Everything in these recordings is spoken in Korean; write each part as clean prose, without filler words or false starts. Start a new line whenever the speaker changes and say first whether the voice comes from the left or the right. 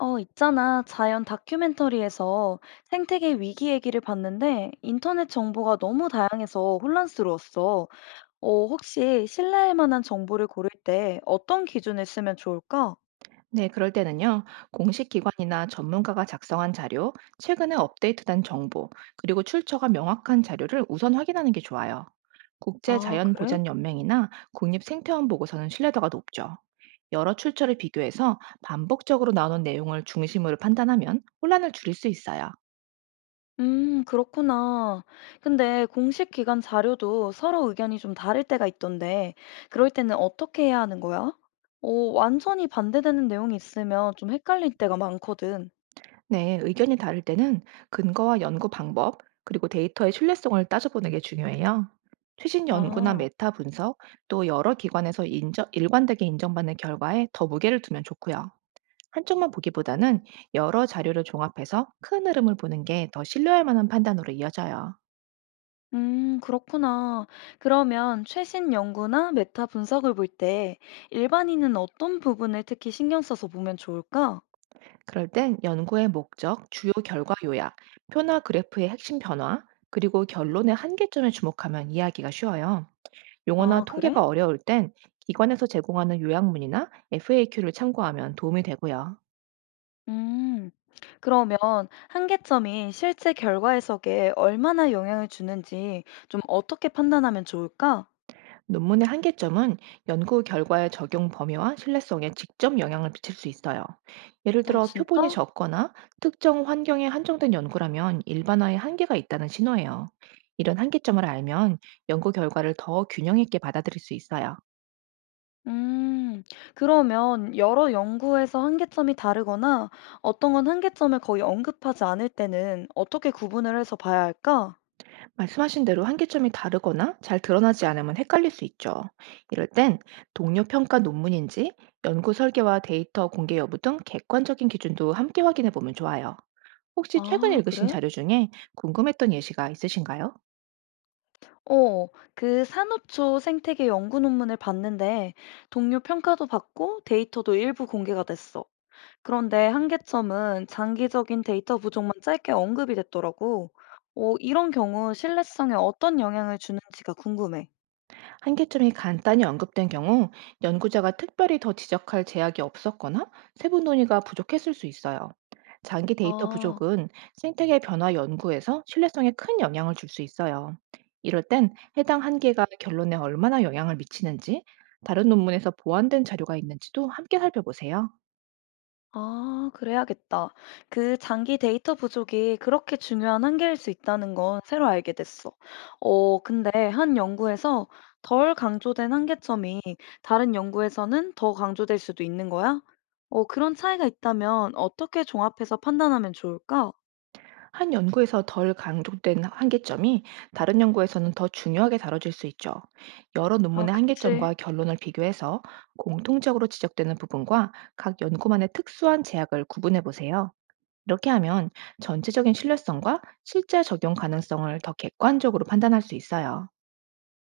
left: 있잖아. 자연 다큐멘터리에서 생태계 위기 얘기를 봤는데 인터넷 정보가 너무 다양해서 혼란스러웠어. 혹시 신뢰할 만한 정보를 고를 때 어떤 기준을 쓰면 좋을까?
right: 네, 그럴 때는요, 공식 기관이나 전문가가 작성한 자료, 최근에 업데이트된 정보, 그리고 출처가 명확한 자료를 우선 확인하는 게 좋아요.
left: 아, 그래?
right: 국제자연보전연맹이나 국립생태원 보고서는 신뢰도가 높죠. 여러 출처를 비교해서 반복적으로 나오는 내용을 중심으로 판단하면 혼란을 줄일 수 있어요.
left: 그렇구나. 근데 공식 기관 자료도 서로 의견이 좀 다를 때가 있던데 그럴 때는 어떻게 해야 하는 거야? 완전히 반대되는 내용이 있으면 좀 헷갈릴 때가 많거든.
right: 네, 의견이 다를 때는 근거와 연구 방법, 그리고 데이터의 신뢰성을 따져보는 게 중요해요. 최신 연구나
left: 아.
right: 메타 분석, 또 여러 기관에서 인정, 일관되게 인정받는 결과에 더 무게를 두면 좋고요. 한쪽만 보기보다는 여러 자료를 종합해서 큰 흐름을 보는 게 더 신뢰할 만한 판단으로 이어져요.
left: 그렇구나. 그러면 최신 연구나 메타 분석을 볼 때 일반인은 어떤 부분을 특히 신경 써서 보면 좋을까?
right: 그럴 땐 연구의 목적, 주요 결과 요약, 표나 그래프의 핵심 변화, 그리고 결론의 한계점에 주목하면 이해하기가 쉬워요. 용어나
left: 아, 그래?
right: 통계가 어려울 땐 기관에서 제공하는 요약문이나 FAQ를 참고하면 도움이 되고요.
left: 음, 그러면 한계점이 실제 결과 해석에 얼마나 영향을 주는지 좀 어떻게 판단하면 좋을까?
right: 논문의 한계점은 연구 결과의 적용 범위와 신뢰성에 직접 영향을 미칠 수 있어요. 예를
left: 아,
right: 들어 표본이
left: 진짜?
right: 적거나 특정 환경에 한정된 연구라면 일반화의 한계가 있다는 신호예요. 이런 한계점을 알면 연구 결과를 더 균형 있게 받아들일 수 있어요.
left: 음, 그러면 여러 연구에서 한계점이 다르거나 어떤 건 한계점을 거의 언급하지 않을 때는 어떻게 구분을 해서 봐야 할까?
right: 말씀하신 대로 한계점이 다르거나 잘 드러나지 않으면 헷갈릴 수 있죠. 이럴 땐 동료 평가 논문인지 연구 설계와 데이터 공개 여부 등 객관적인 기준도 함께 확인해 보면 좋아요. 혹시 최근
left: 아,
right: 읽으신
left: 그래?
right: 자료 중에 궁금했던 예시가 있으신가요?
left: 어, 그 산호초 생태계 연구 논문을 봤는데 동료 평가도 받고 데이터도 일부 공개가 됐어. 그런데 한계점은 장기적인 데이터 부족만 짧게 언급이 됐더라고. 이런 경우 신뢰성에 어떤 영향을 주는지가 궁금해.
right: 한계점이 간단히 언급된 경우 연구자가 특별히 더 지적할 제약이 없었거나 세부 논의가 부족했을 수 있어요. 장기 데이터
left: 아.
right: 부족은 생태계 변화 연구에서 신뢰성에 큰 영향을 줄 수 있어요. 이럴 땐 해당 한계가 결론에 얼마나 영향을 미치는지, 다른 논문에서 보완된 자료가 있는지도 함께 살펴보세요.
left: 아, 그래야겠다. 그 장기 데이터 부족이 그렇게 중요한 한계일 수 있다는 건 새로 알게 됐어. 근데 한 연구에서 덜 강조된 한계점이 다른 연구에서는 더 강조될 수도 있는 거야? 그런 차이가 있다면 어떻게 종합해서 판단하면 좋을까?
right: 한 연구에서 덜 강조된 한계점이 다른 연구에서는 더 중요하게 다뤄질 수 있죠. 여러
left: 아,
right: 논문의
left: 그치.
right: 한계점과 결론을 비교해서 공통적으로 지적되는 부분과 각 연구만의 특수한 제약을 구분해 보세요. 이렇게 하면 전체적인 신뢰성과 실제 적용 가능성을 더 객관적으로 판단할 수 있어요.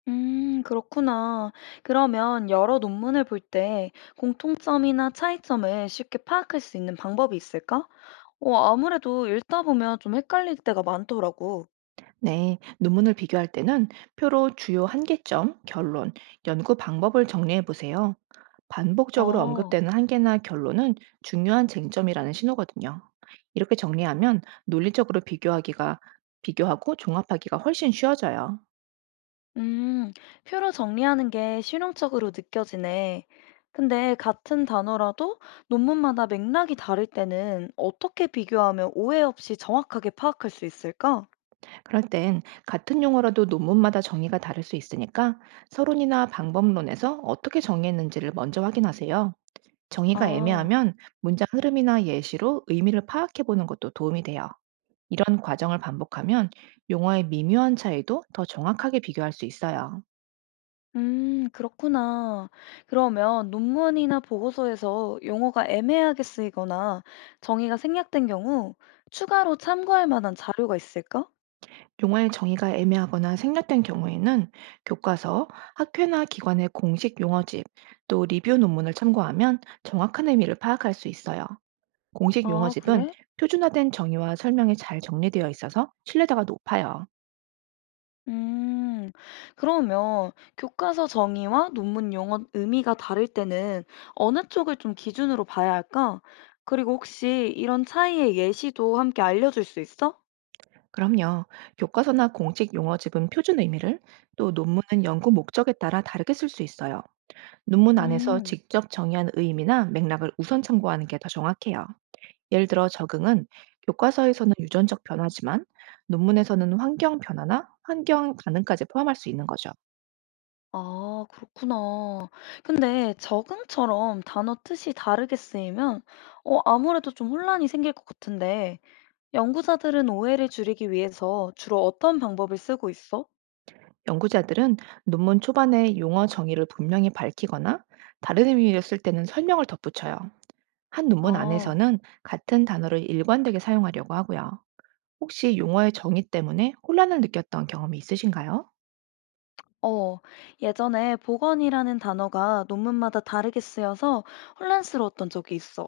left: 그렇구나. 그러면 여러 논문을 볼 때 공통점이나 차이점을 쉽게 파악할 수 있는 방법이 있을까? 아무래도 읽다 보면 좀 헷갈릴 때가 많더라고.
right: 네, 논문을 비교할 때는 표로 주요 한계점, 결론, 연구 방법을 정리해 보세요. 반복적으로
left: 어,
right: 언급되는 한계나 결론은 중요한 쟁점이라는 신호거든요. 이렇게 정리하면 논리적으로 비교하기가 비교하고 종합하기가 훨씬 쉬워져요.
left: 음, 표로 정리하는 게 실용적으로 느껴지네. 근데 같은 단어라도 논문마다 맥락이 다를 때는 어떻게 비교하면 오해 없이 정확하게 파악할 수 있을까?
right: 그럴 땐 같은 용어라도 논문마다 정의가 다를 수 있으니까 서론이나 방법론에서 어떻게 정의했는지를 먼저 확인하세요. 정의가
left: 아.
right: 애매하면 문장 흐름이나 예시로 의미를 파악해 보는 것도 도움이 돼요. 이런 과정을 반복하면 용어의 미묘한 차이도 더 정확하게 비교할 수 있어요.
left: 그렇구나. 그러면 논문이나 보고서에서 용어가 애매하게 쓰이거나 정의가 생략된 경우 추가로 참고할 만한 자료가 있을까?
right: 용어의 정의가 애매하거나 생략된 경우에는 교과서, 학회나 기관의 공식 용어집, 또 리뷰 논문을 참고하면 정확한 의미를 파악할 수 있어요. 공식
left: 아,
right: 용어집은
left: 그래?
right: 표준화된 정의와 설명이 잘 정리되어 있어서 신뢰도가 높아요.
left: 음, 그러면 교과서 정의와 논문 용어 의미가 다를 때는 어느 쪽을 좀 기준으로 봐야 할까? 그리고 혹시 이런 차이의 예시도 함께 알려줄 수 있어?
right: 그럼요. 교과서나 공식 용어집은 표준 의미를, 또 논문은 연구 목적에 따라 다르게 쓸 수 있어요. 논문 안에서
left: 음.
right: 직접 정의한 의미나 맥락을 우선 참고하는 게 더 정확해요. 예를 들어 적응은 교과서에서는 유전적 변화지만 논문에서는 환경 변화나 환경 반응까지 포함할 수 있는 거죠.
left: 아, 그렇구나. 근데 적응처럼 단어 뜻이 다르게 쓰이면 아무래도 좀 혼란이 생길 것 같은데 연구자들은 오해를 줄이기 위해서 주로 어떤 방법을 쓰고 있어?
right: 연구자들은 논문 초반에 용어 정의를 분명히 밝히거나 다른 의미로 쓸 때는 설명을 덧붙여요. 한 논문
left: 아,
right: 안에서는 같은 단어를 일관되게 사용하려고 하고요. 혹시 용어의 정의 때문에 혼란을 느꼈던 경험이 있으신가요?
left: 어, 예전에 보건이라는 단어가 논문마다 다르게 쓰여서 혼란스러웠던 적이 있어.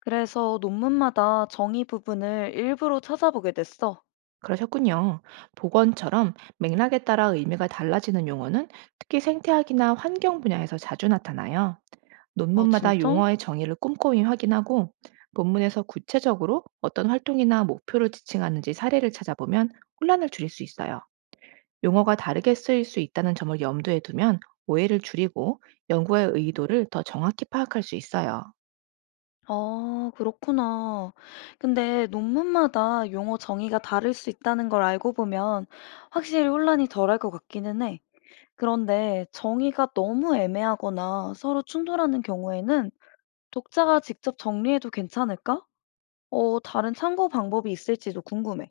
left: 그래서 논문마다 정의 부분을 일부러 찾아보게 됐어.
right: 그러셨군요. 보건처럼 맥락에 따라 의미가 달라지는 용어는 특히 생태학이나 환경 분야에서 자주 나타나요.
left: 아,
right: 논문마다
left: 진짜?
right: 용어의 정의를 꼼꼼히 확인하고 본문에서 구체적으로 어떤 활동이나 목표를 지칭하는지 사례를 찾아보면 혼란을 줄일 수 있어요. 용어가 다르게 쓰일 수 있다는 점을 염두에 두면 오해를 줄이고 연구의 의도를 더 정확히 파악할 수 있어요.
left: 아, 그렇구나. 근데 논문마다 용어 정의가 다를 수 있다는 걸 알고 보면 확실히 혼란이 덜할 것 같기는 해. 그런데 정의가 너무 애매하거나 서로 충돌하는 경우에는 독자가 직접 정리해도 괜찮을까? 다른 참고 방법이 있을지도 궁금해.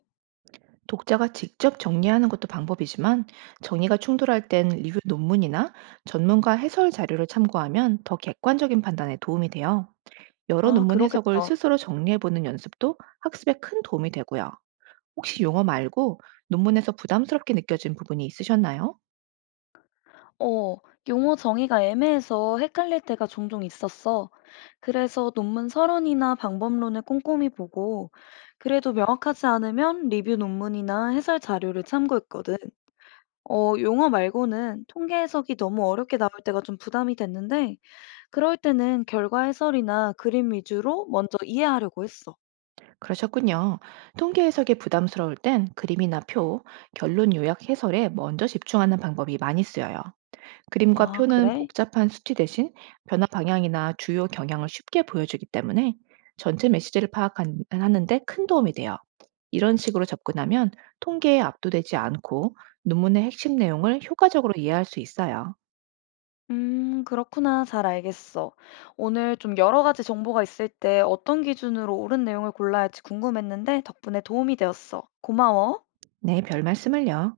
right: 독자가 직접 정리하는 것도 방법이지만 정의가 충돌할 땐 리뷰 논문이나 전문가 해설 자료를 참고하면 더 객관적인 판단에 도움이 돼요. 여러
left: 아,
right: 논문 해석을
left: 그러겠다.
right: 스스로 정리해보는 연습도 학습에 큰 도움이 되고요. 혹시 용어 말고 논문에서 부담스럽게 느껴진 부분이 있으셨나요?
left: 어, 용어 정의가 애매해서 헷갈릴 때가 종종 있었어. 그래서 논문 서론이나 방법론을 꼼꼼히 보고, 그래도 명확하지 않으면 리뷰 논문이나 해설 자료를 참고했거든. 용어 말고는 통계 해석이 너무 어렵게 나올 때가 좀 부담이 됐는데, 그럴 때는 결과 해설이나 그림 위주로 먼저 이해하려고 했어.
right: 그러셨군요. 통계 해석이 부담스러울 땐 그림이나 표, 결론 요약 해설에 먼저 집중하는 방법이 많이 쓰여요. 그림과
left: 아,
right: 표는
left: 그래?
right: 복잡한 수치 대신 변화 방향이나 주요 경향을 쉽게 보여주기 때문에 전체 메시지를 파악하는데 큰 도움이 돼요. 이런 식으로 접근하면 통계에 압도되지 않고 논문의 핵심 내용을 효과적으로 이해할 수 있어요.
left: 그렇구나. 잘 알겠어. 오늘 좀 여러 가지 정보가 있을 때 어떤 기준으로 옳은 내용을 골라야 할지 궁금했는데 덕분에 도움이 되었어. 고마워.
right: 네, 별 말씀을요.